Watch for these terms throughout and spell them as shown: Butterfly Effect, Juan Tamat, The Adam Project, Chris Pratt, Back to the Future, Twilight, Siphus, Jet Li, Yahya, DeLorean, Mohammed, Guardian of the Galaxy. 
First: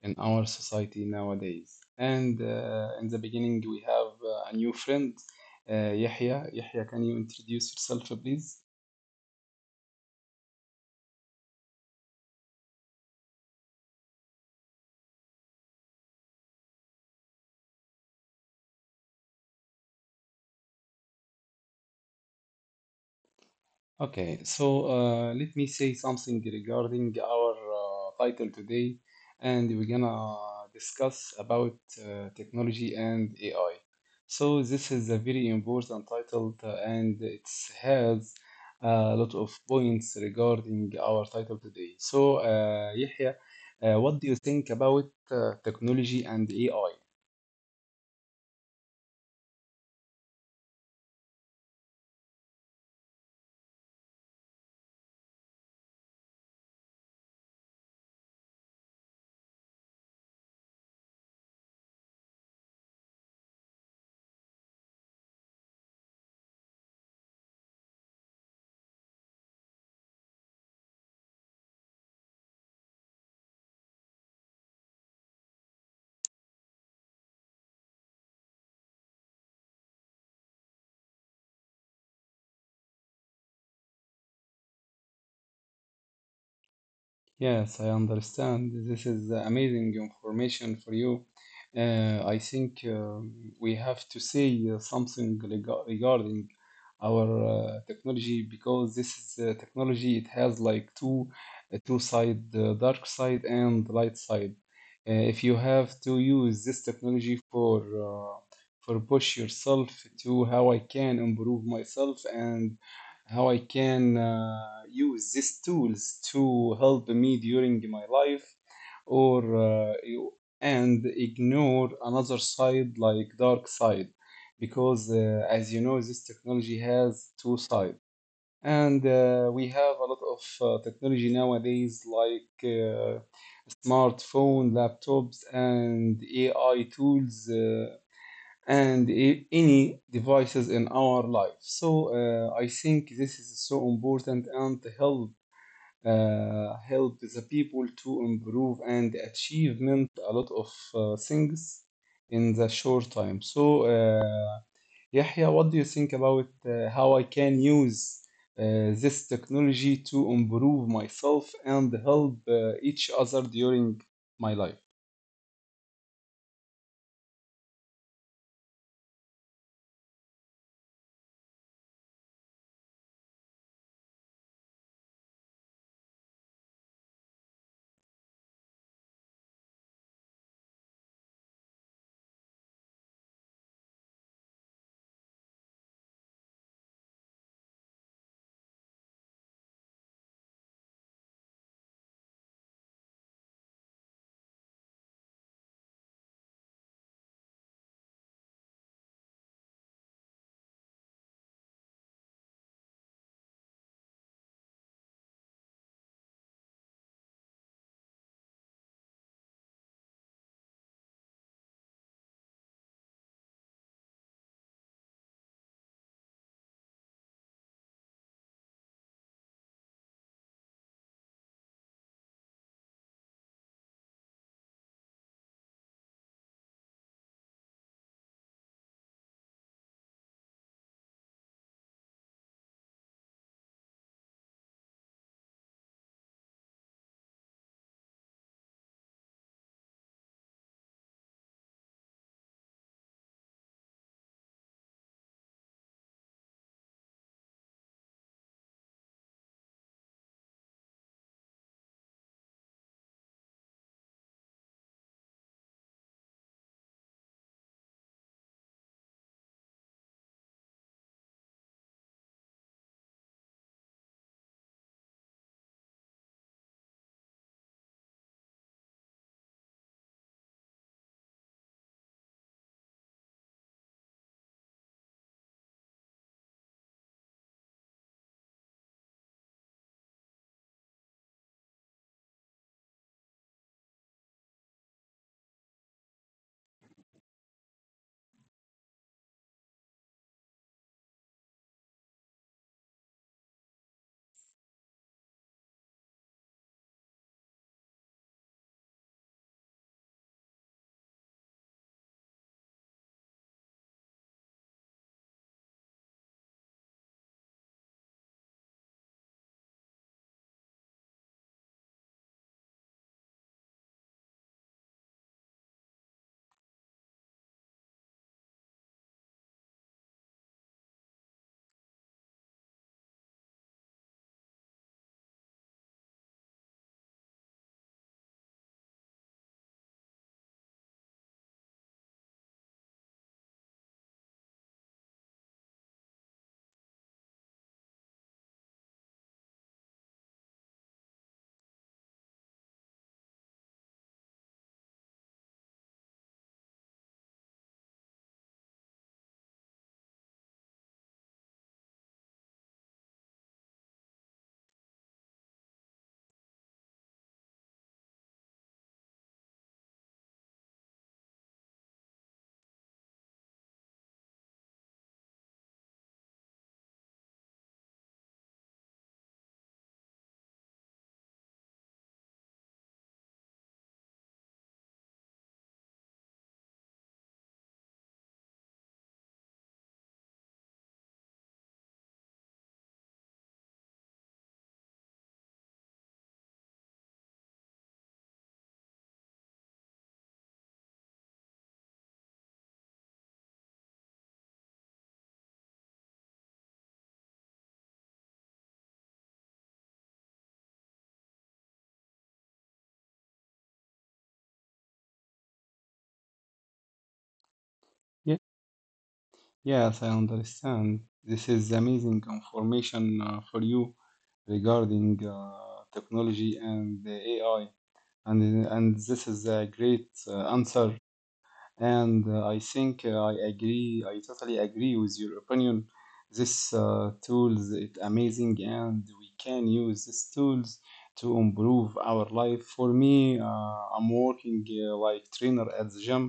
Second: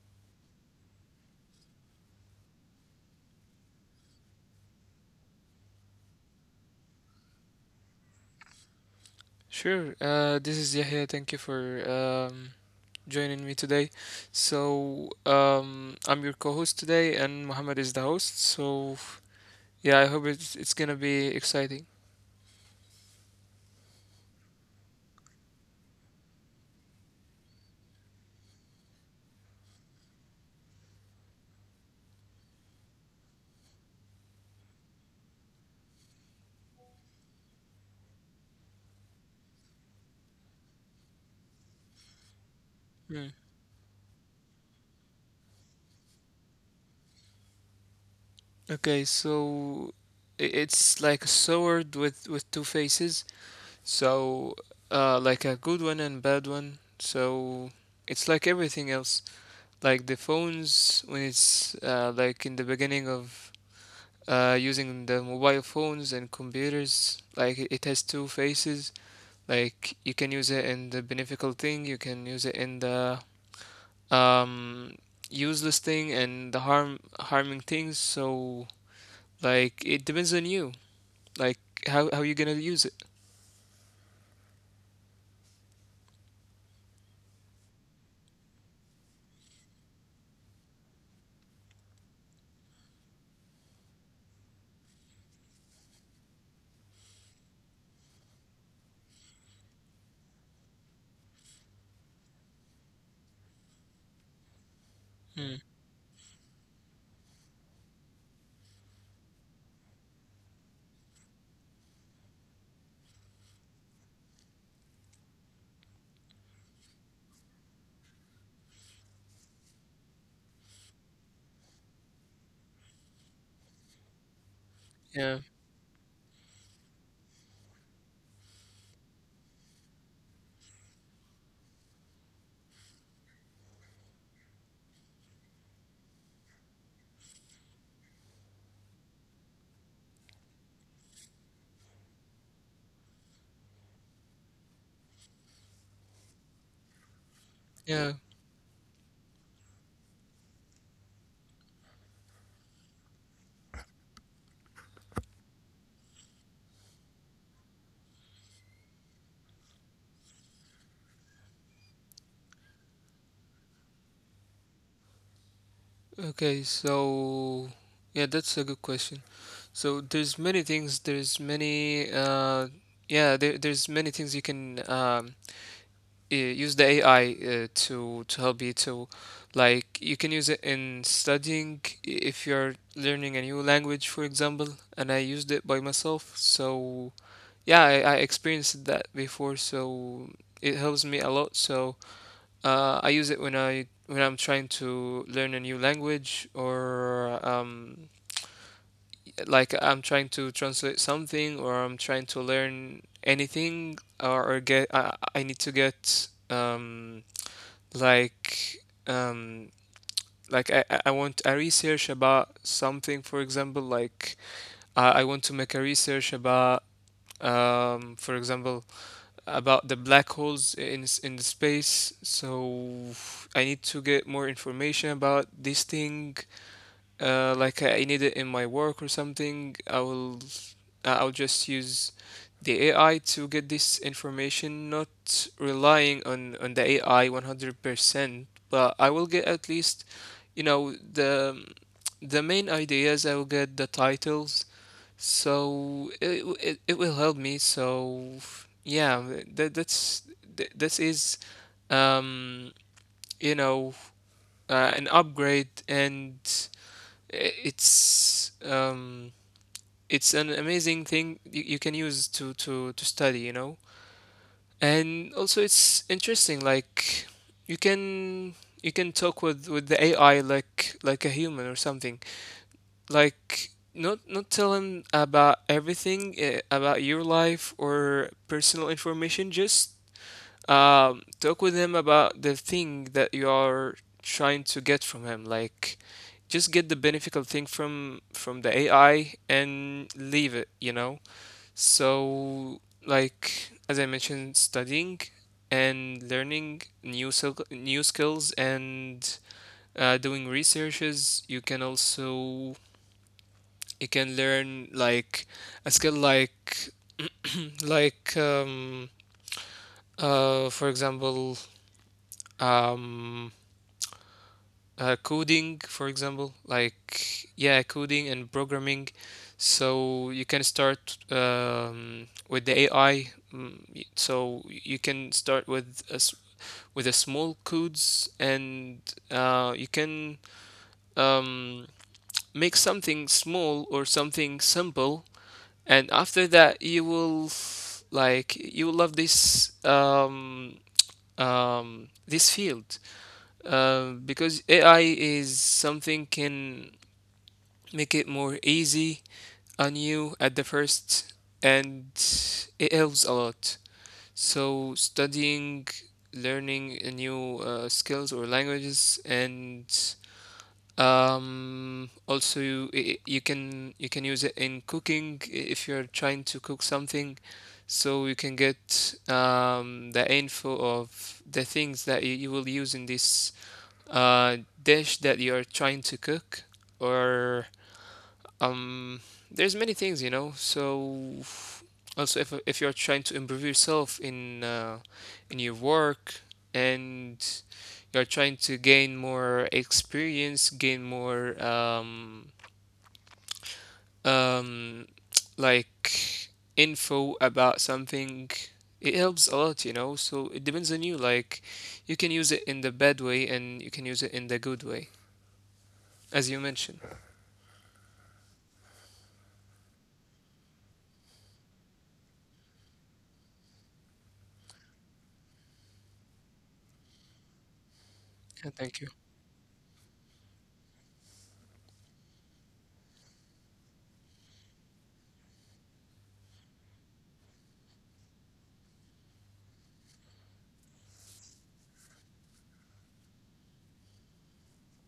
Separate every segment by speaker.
Speaker 1: in our society nowadays. And in the beginning, we have a new friend, Yahya. Yahya, can you introduce yourself, please?
Speaker 2: Sure. This is Yahya. Thank you for joining me today. So, I'm your co-host today, and Mohammed is the host. So, yeah, I hope it's gonna be exciting.
Speaker 1: Okay, so let me say something regarding our title today, and we're gonna discuss about technology and AI. So this is a very important title, and it has a lot of points regarding our title today. So, Yahya,
Speaker 2: Hmm.
Speaker 1: what do you think about technology and AI?
Speaker 2: Okay, so it's like a sword with two faces. So, like a good one and bad one. So it's like everything else. Like the phones when it's like in the beginning of using the mobile phones and computers. Like it has two faces. Like you can use it in the beneficial thing, you can use it in the um, useless thing and the harming things. So like it depends on you. Like how you gonna use it.
Speaker 1: Yes, I understand. This is amazing information for you. I think we have to say something regarding our technology because this is technology. It has like two two side, dark side and light side. If you have to use
Speaker 2: Mm,
Speaker 1: this technology uh, for push yourself to how I can improve myself and how I can use these tools to help me during my life, or uh, you- and ignore another side like dark side, because as you know, this
Speaker 2: yeah.
Speaker 1: technology has two sides, and we have a lot of technology nowadays like smartphone, laptops, and AI tools. Any devices in our life. So I think this is so important and help help the people to improve and
Speaker 2: Yeah.
Speaker 1: achievement a lot of things in the short time. So Yahya, what do you think about how I can use uh, this technology to improve myself and help each other during my life?
Speaker 2: Okay. So yeah, that's a good question. So there's many things. There's many. Yeah. There's many things you can. Use the AI to help you to like you can use it in studying if you're learning a new language, for example, and I used it by myself. So yeah, I experienced that before, so it helps me a lot. So I use it when I'm trying to learn a new language or like I'm trying to translate something or I'm trying to learn anything or get I need to get like um like I want a research about something, for example, like I want to make a research about for example about the black holes in in the space. So I need to get more information about this thing, like I need it in my work or something, I'll just use the AI to get this information, not relying on the AI 100%, but I will get at least, the main ideas. I will get the titles, so it will help me. So yeah, this is um you know an upgrade, and i- it's um it's an amazing thing you can use to to study. And also it's interesting. Like you can you can talk with the AI like a human or something. Like not tell him about everything, about your life or personal information. Just talk with him about the thing that you're trying to get from him. Like just get the beneficial thing from the AI and leave it, so like as I mentioned, studying and learning new new skills, and doing researches. You can also you can learn like a skill like like for example um coding, for example, like yeah, coding and programming. So you can start with the AI. So you can start with a small codes, and you can um, make something small or something simple, and after that you will like you will love this this field, because AI is something can make it more easy on you at the first, and it helps a lot. So studying, learning a new skills or languages, and also you can use it in cooking if you're trying to cook something. So you can get the info of the things that you will use in this dish that you are trying to cook, or um, there's many things, you know. So also, if you're trying to improve yourself in your work, and you're trying to gain more experience, gain more um like info about something, it helps a lot. So it depends on you. Like you can use it in the bad way and you can use it in the good way, as you mentioned.
Speaker 1: Yes, I understand. This is amazing information for you regarding technology and the AI, and this is a
Speaker 2: Yeah,
Speaker 1: great
Speaker 2: thank you.
Speaker 1: answer and I think I I totally agree with your opinion. This tools it amazing, and we can use these tools to improve our life. For me, I'm working like trainer at the gym,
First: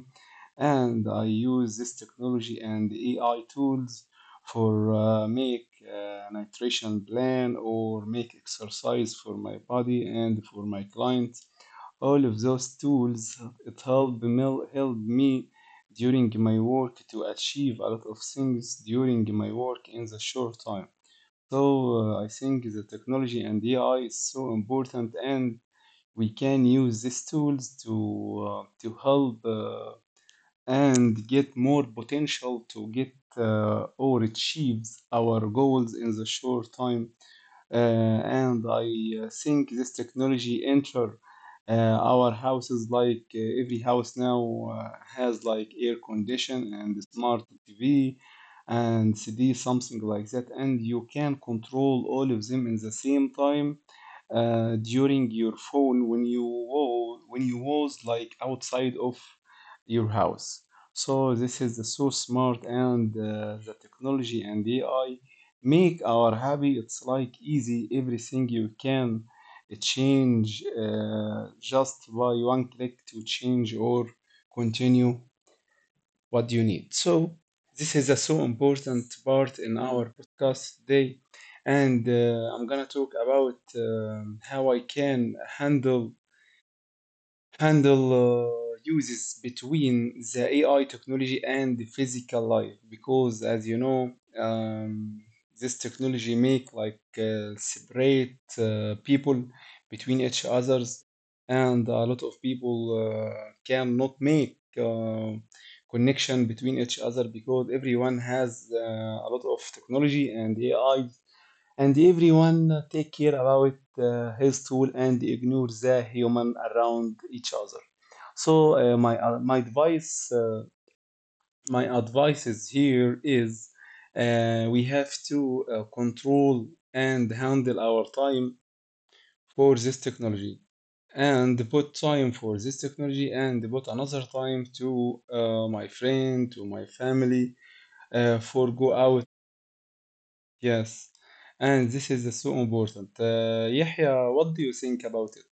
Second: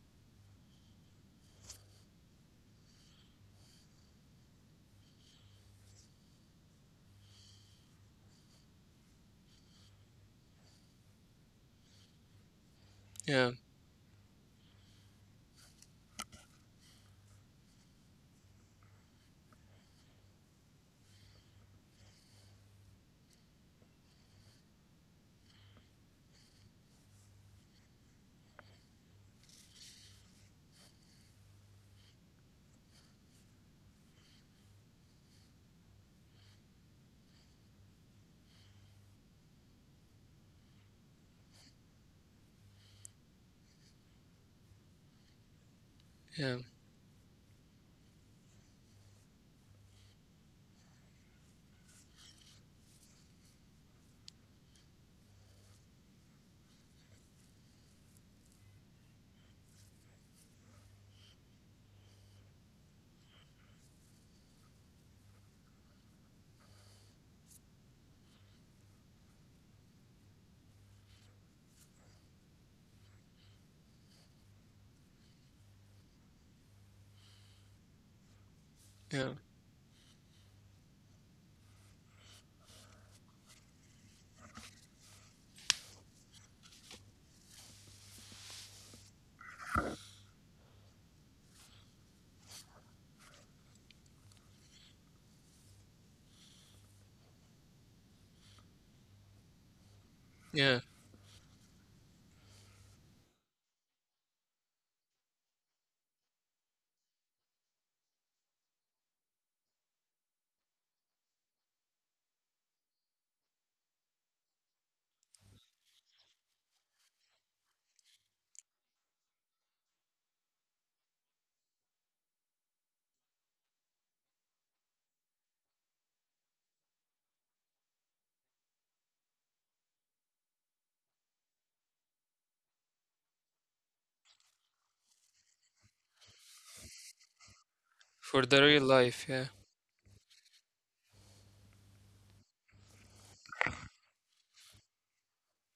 Speaker 1: and I use this technology and AI tools for make nutrition plan or make exercise for my body and for my client all of those tools
Speaker 2: Yeah,
Speaker 1: it helped me during my work to achieve a lot of things during my work in the short time. So I think the technology and AI is so important and we can use these tools to help and get more potential to get or achieve our goals in the short time. And I think this technology enter our houses like every house now has like air
Speaker 2: yeah,
Speaker 1: condition and smart TV and CD something like that, and you can control all of them in the same time during your phone when you wa- when you was like outside of your house. So this is the so smart, and the technology and AI make our hobby it's like easy. Everything you can change just by one click to change or continue what you need. So this is a so important
Speaker 2: yeah,
Speaker 1: part in our podcast today, and I'm gonna talk about how I can handle uses between the AI technology and the physical life because as you know, um, this technology make like separate people between each
Speaker 2: yeah.
Speaker 1: others, and a lot of people cannot make connection between each other because everyone has a lot of technology and AI, and everyone take care about his tool and ignore the human around each other. So uh, my uh, my advice uh, my advice is here is we have to control and handle our time for this technology, and put time for this technology and put another time to my friend, to my family,
Speaker 2: For the
Speaker 1: for
Speaker 2: real
Speaker 1: go
Speaker 2: life,
Speaker 1: out.
Speaker 2: yeah.
Speaker 1: Yes, and this is so important. Yahya, what do you think about it?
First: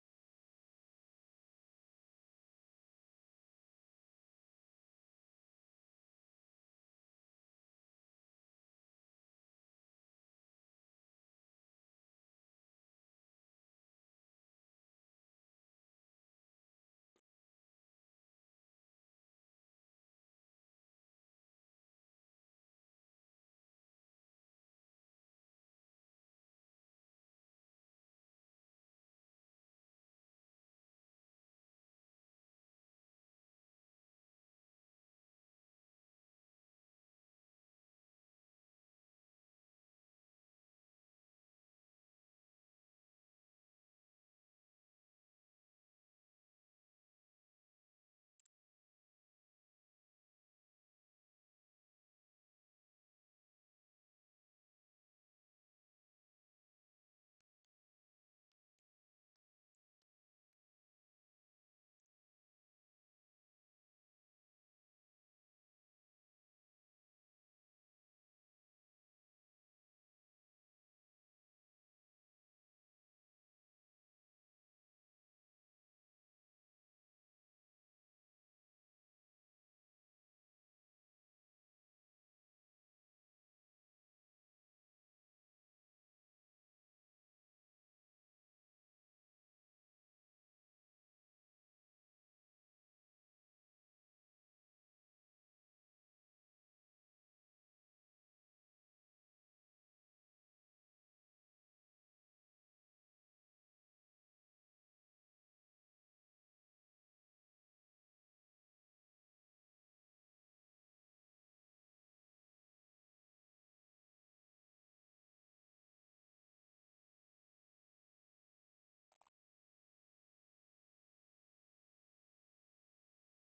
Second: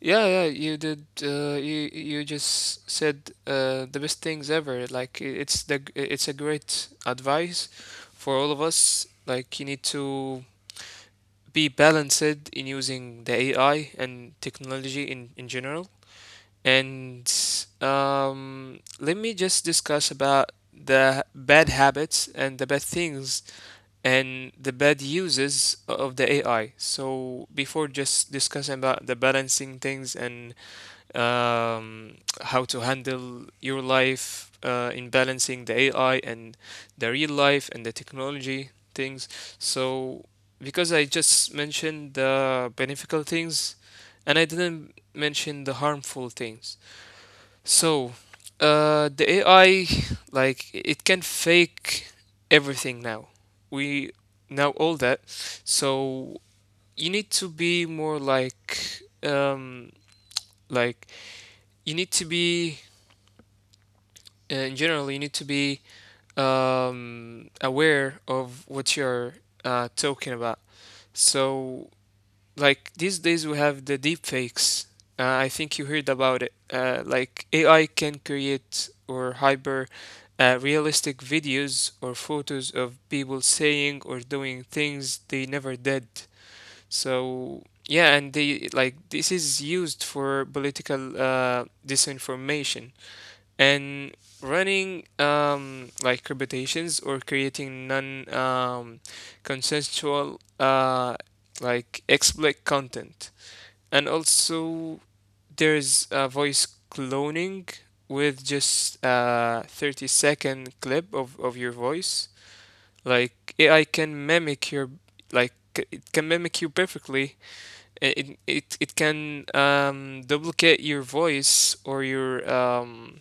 Speaker 2: Yeah, yeah, you did, you just said the best things ever. Like it's a great advice for all of us. Like you need to be balanced in using the AI and technology in general. And let me just discuss about the bad habits and the bad things and the bad uses of the AI. So before just discussing about the balancing things and um, how to handle your life, in balancing the AI and the real life and the technology things. So because I just mentioned the beneficial things, and I didn't mention the harmful things. So, the AI, like, it can fake everything now. We know all that. So, you need to be more like, you need to be, in general, you need to be aware of what you're talking about. So, like these days we have the deepfakes. I think you heard about it. Like AI can create or hyper realistic videos or photos of people saying or doing things they never did. So yeah, and they like this is used for political disinformation and running like reputations, or creating non consensual, like explicit content. And also there's voice cloning. With just a 30-second clip of your voice, like AI can mimic it can mimic you perfectly. It can duplicate your voice or your um,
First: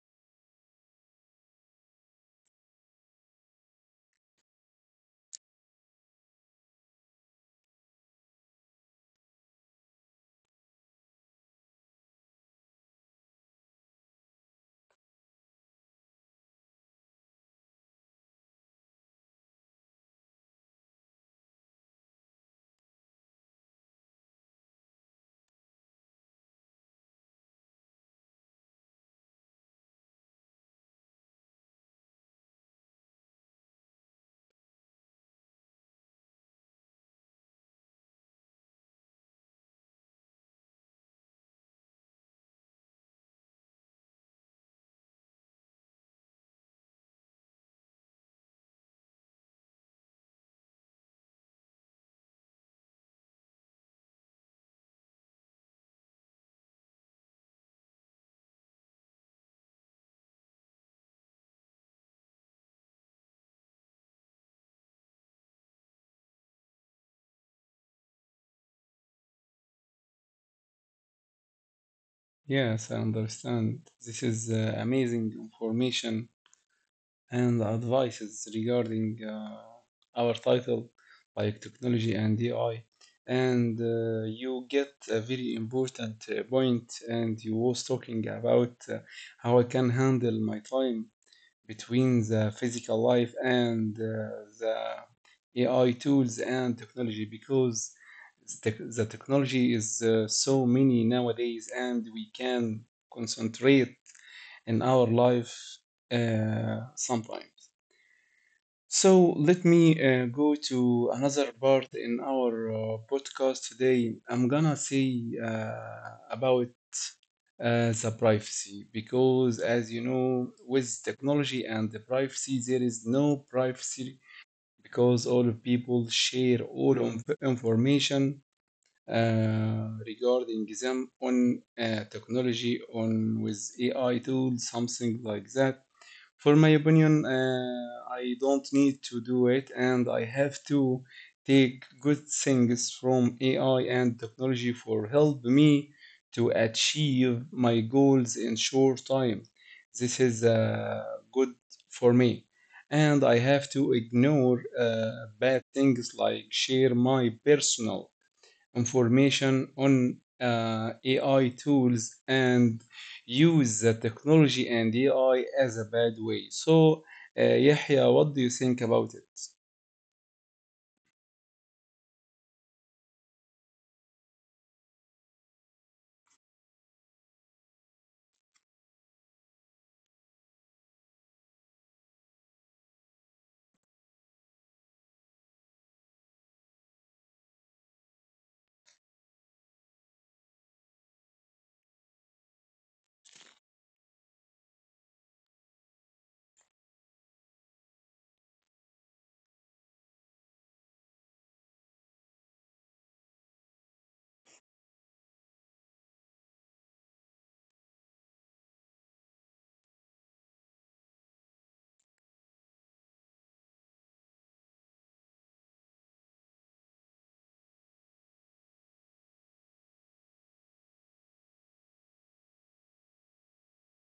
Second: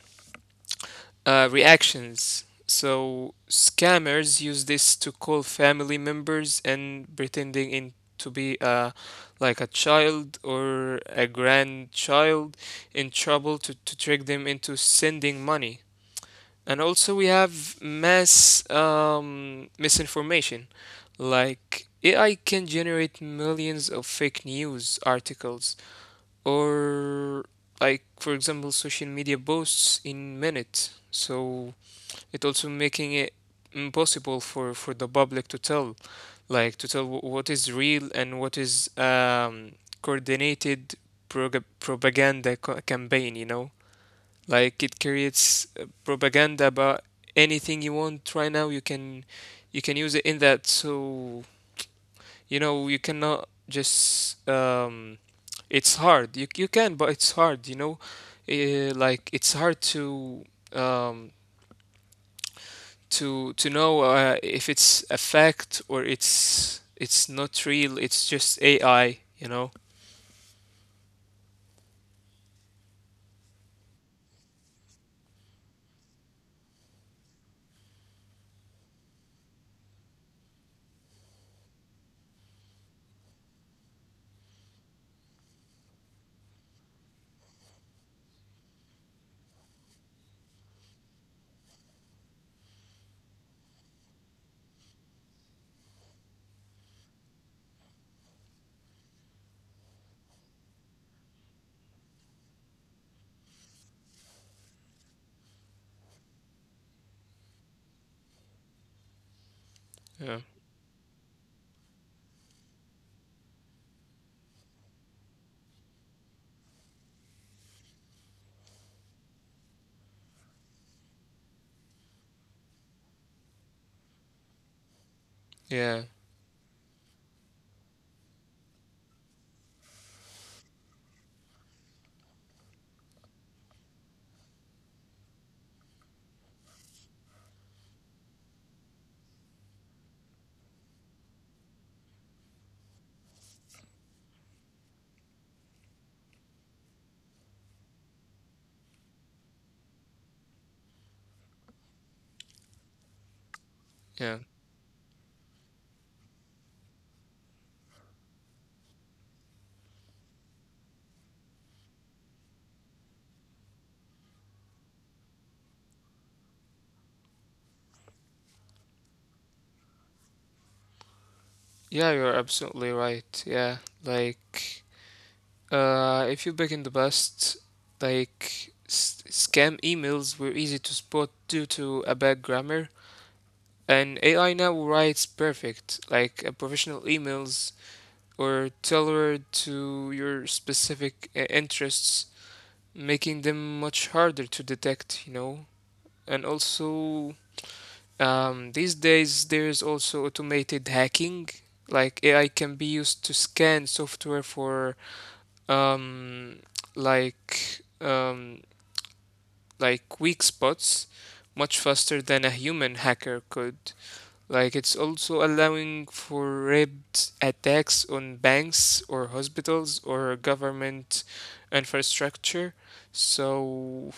Speaker 2: uh, reactions. So scammers use this to call family members and pretending in to be like a child or a grandchild in trouble to trick them into sending money. And also we have mass misinformation. Like AI can generate millions of fake news articles, or like for example social media posts in minutes. So it also making it impossible for the public to tell, like to tell what is real and what is coordinated propaganda campaign. Like it creates propaganda about anything you want. Right now you can use it in that. So, you cannot just it's hard, you can, but it's hard. Like it's hard um to know, if it's a fact or it's not real. It's just AI.
Speaker 1: Yes, I understand. This is amazing information and advices regarding our title, like technology and AI. And you get a very important point, and you was talking about how I can handle my time between the physical life and the AI tools and technology because the, the technology is so many nowadays and we can concentrate in our life sometimes. So let me
Speaker 2: Yeah,
Speaker 1: go to another part in our podcast today. I'm gonna say about the privacy, because as you know, with technology and the privacy, there is no privacy because all
Speaker 2: yeah,
Speaker 1: people share all of information regarding them on technology, on with AI tools, something like that. For my opinion, I don't need to do it, and I have to take good things from AI and technology for help me to achieve my goals in short time. This is good for me, and I have to
Speaker 2: yeah,
Speaker 1: ignore bad things like share my personal information on AI tools and use the technology and AI as a bad way. So, Yahya, what do you think about it?
Speaker 2: yeah. You're absolutely right. Yeah, like if you back in the past, like scam emails were easy to spot due to a bad grammar, and AI now writes perfect, like a professional emails, or tailored to your specific interests, making them much harder to detect. And also, these days there's also automated hacking. Like AI can be used to scan software for um, like um, like weak spots, much faster than a human hacker could. Like it's also allowing for rapid attacks on banks or hospitals or government infrastructure. So,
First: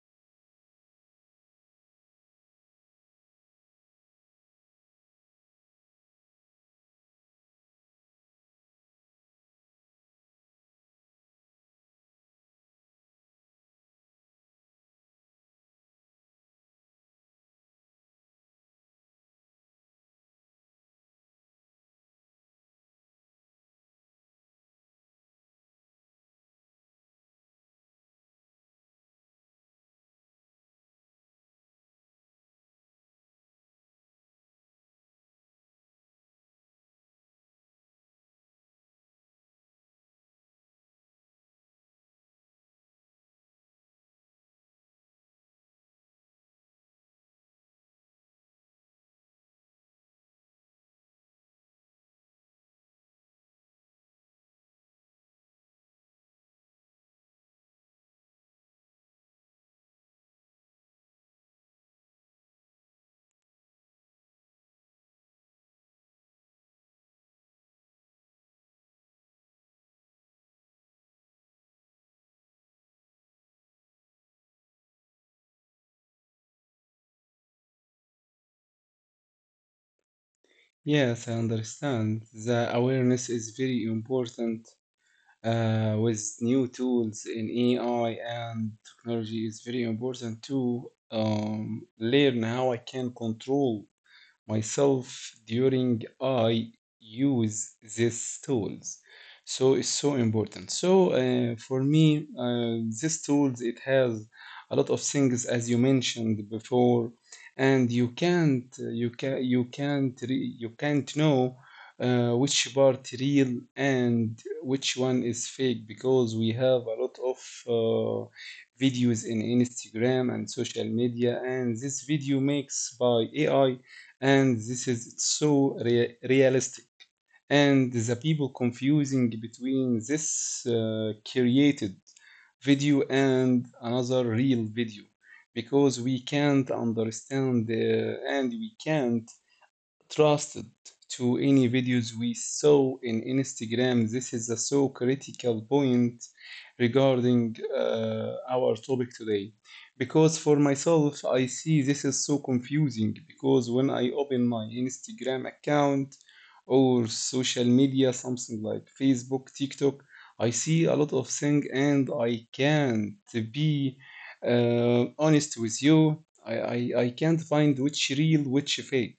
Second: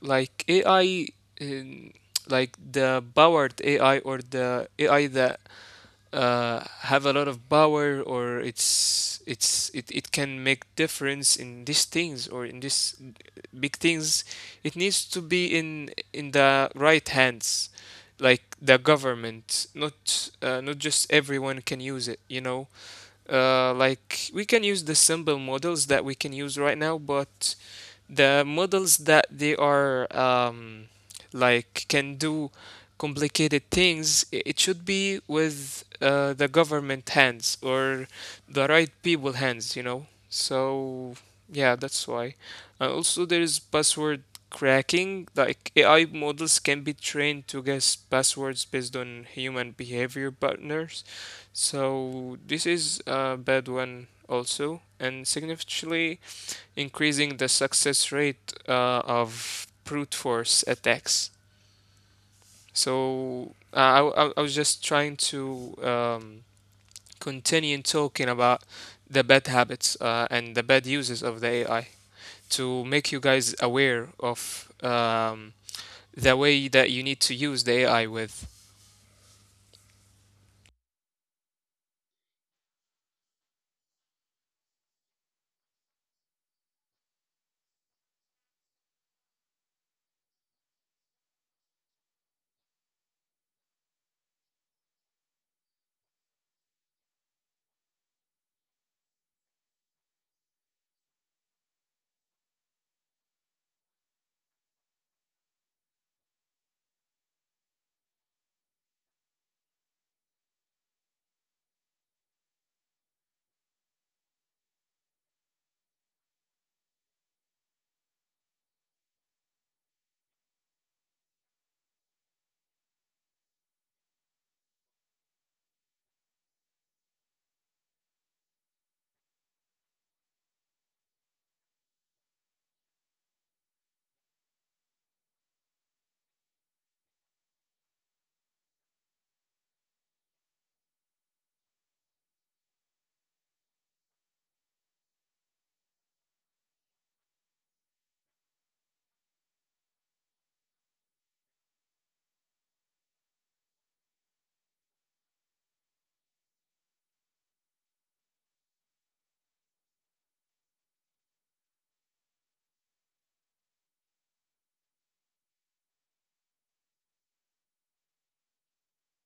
Speaker 2: like AI, in, like the powered AI or the AI that have a lot of power, or it can make difference in these things, or in these big things, it needs to be in the right hands. Like the government, not just everyone can use it. Like we can use the simple models that we can use right now, but the models that they are like can do complicated things, it should be with the government hands, or the right people hands. So yeah, that's why. And also there is password cracking, like AI models can be trained to guess passwords based on human behavior patterns. So this is a bad one also, and significantly increasing the success rate of brute force attacks. So I was just trying to continue talking about the bad habits and the bad uses of the AI, to make you guys aware of the way that you need to use the AI with.
Speaker 1: Yes, I understand. The awareness is very important with new tools in AI and technology is very important to learn how I can control myself during I use these tools. So it's so important. So for me, these tools it has a lot of things as you mentioned before, and you can't you can you can't re- you can't know which part real and which one is fake because we have a lot of uh, videos in Instagram and social media, and this video makes by AI, and this is so realistic, and the people confusing between this created video and another real video because we can't understand and we can't trusted to any videos we saw in Instagram. This is a so critical point regarding our topic today. Because for myself, I see this is so confusing because when I open my Instagram account or social media, something like Facebook, TikTok, I see a lot of things and I can't be honest with you. I can't find which real, which fake.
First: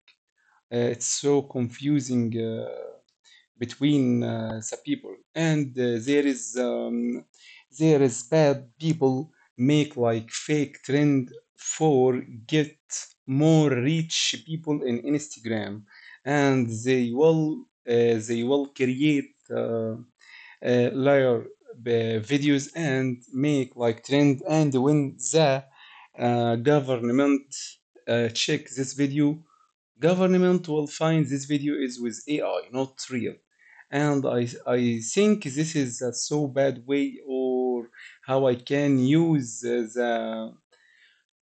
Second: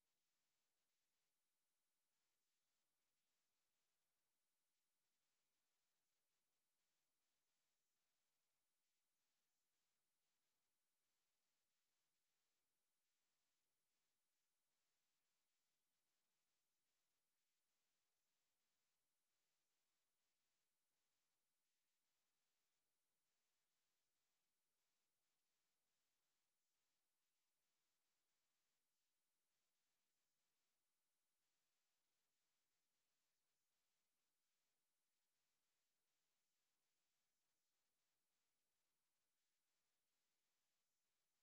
Speaker 1: It's so confusing between the people, and there is bad people make like fake trend for get more rich people in Instagram, and they will create layer videos and make like trend, and when the government check this video, government will find this video is with AI, not real. And I think this is a so bad way or how I can use the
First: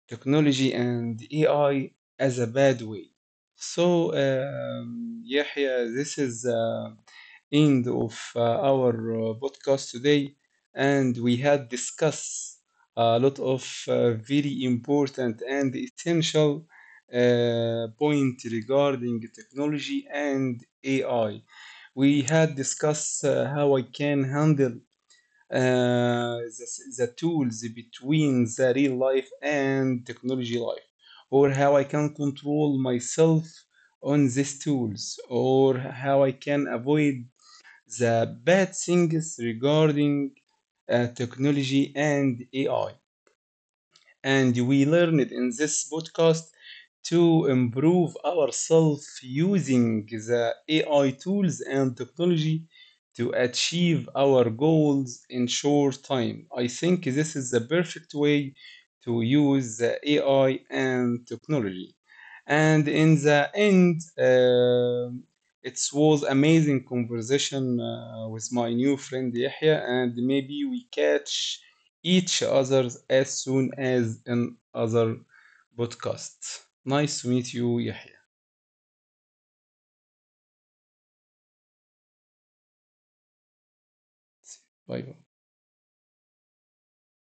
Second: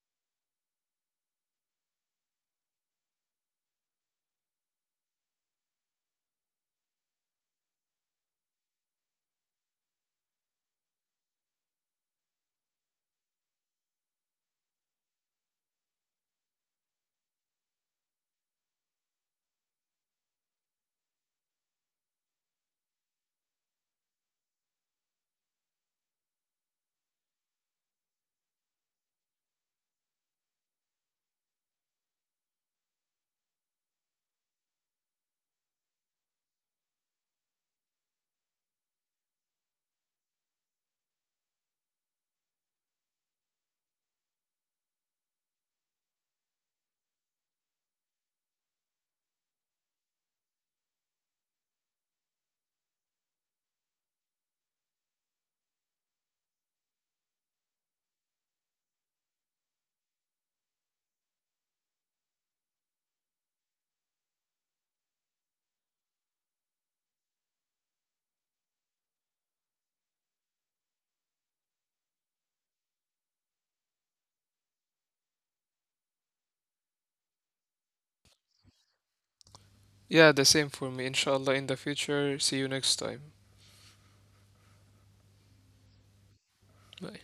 Speaker 1: technology and AI as a bad way. So, yeah, yeah, this is. End of our podcast today, and we had discussed a lot of very important and essential point regarding technology and AI. We had discussed how I can handle uh, the, the tools between the real life and technology life, or how I can control myself on these tools or how I can avoid the bad things regarding technology and AI, and we learned in this podcast to improve ourselves using the AI tools and technology to achieve our goals in short time. I think this is the perfect way to use the AI and technology. And in the end, it was amazing conversation with my new friend Yahya, and maybe we catch each other as soon as in other podcasts. Nice to meet you, Yahya.
Speaker 2: Yeah, the same for me. Inshallah, in the future. See you next time.
Speaker 1: Bye bye.
Speaker 2: Bye.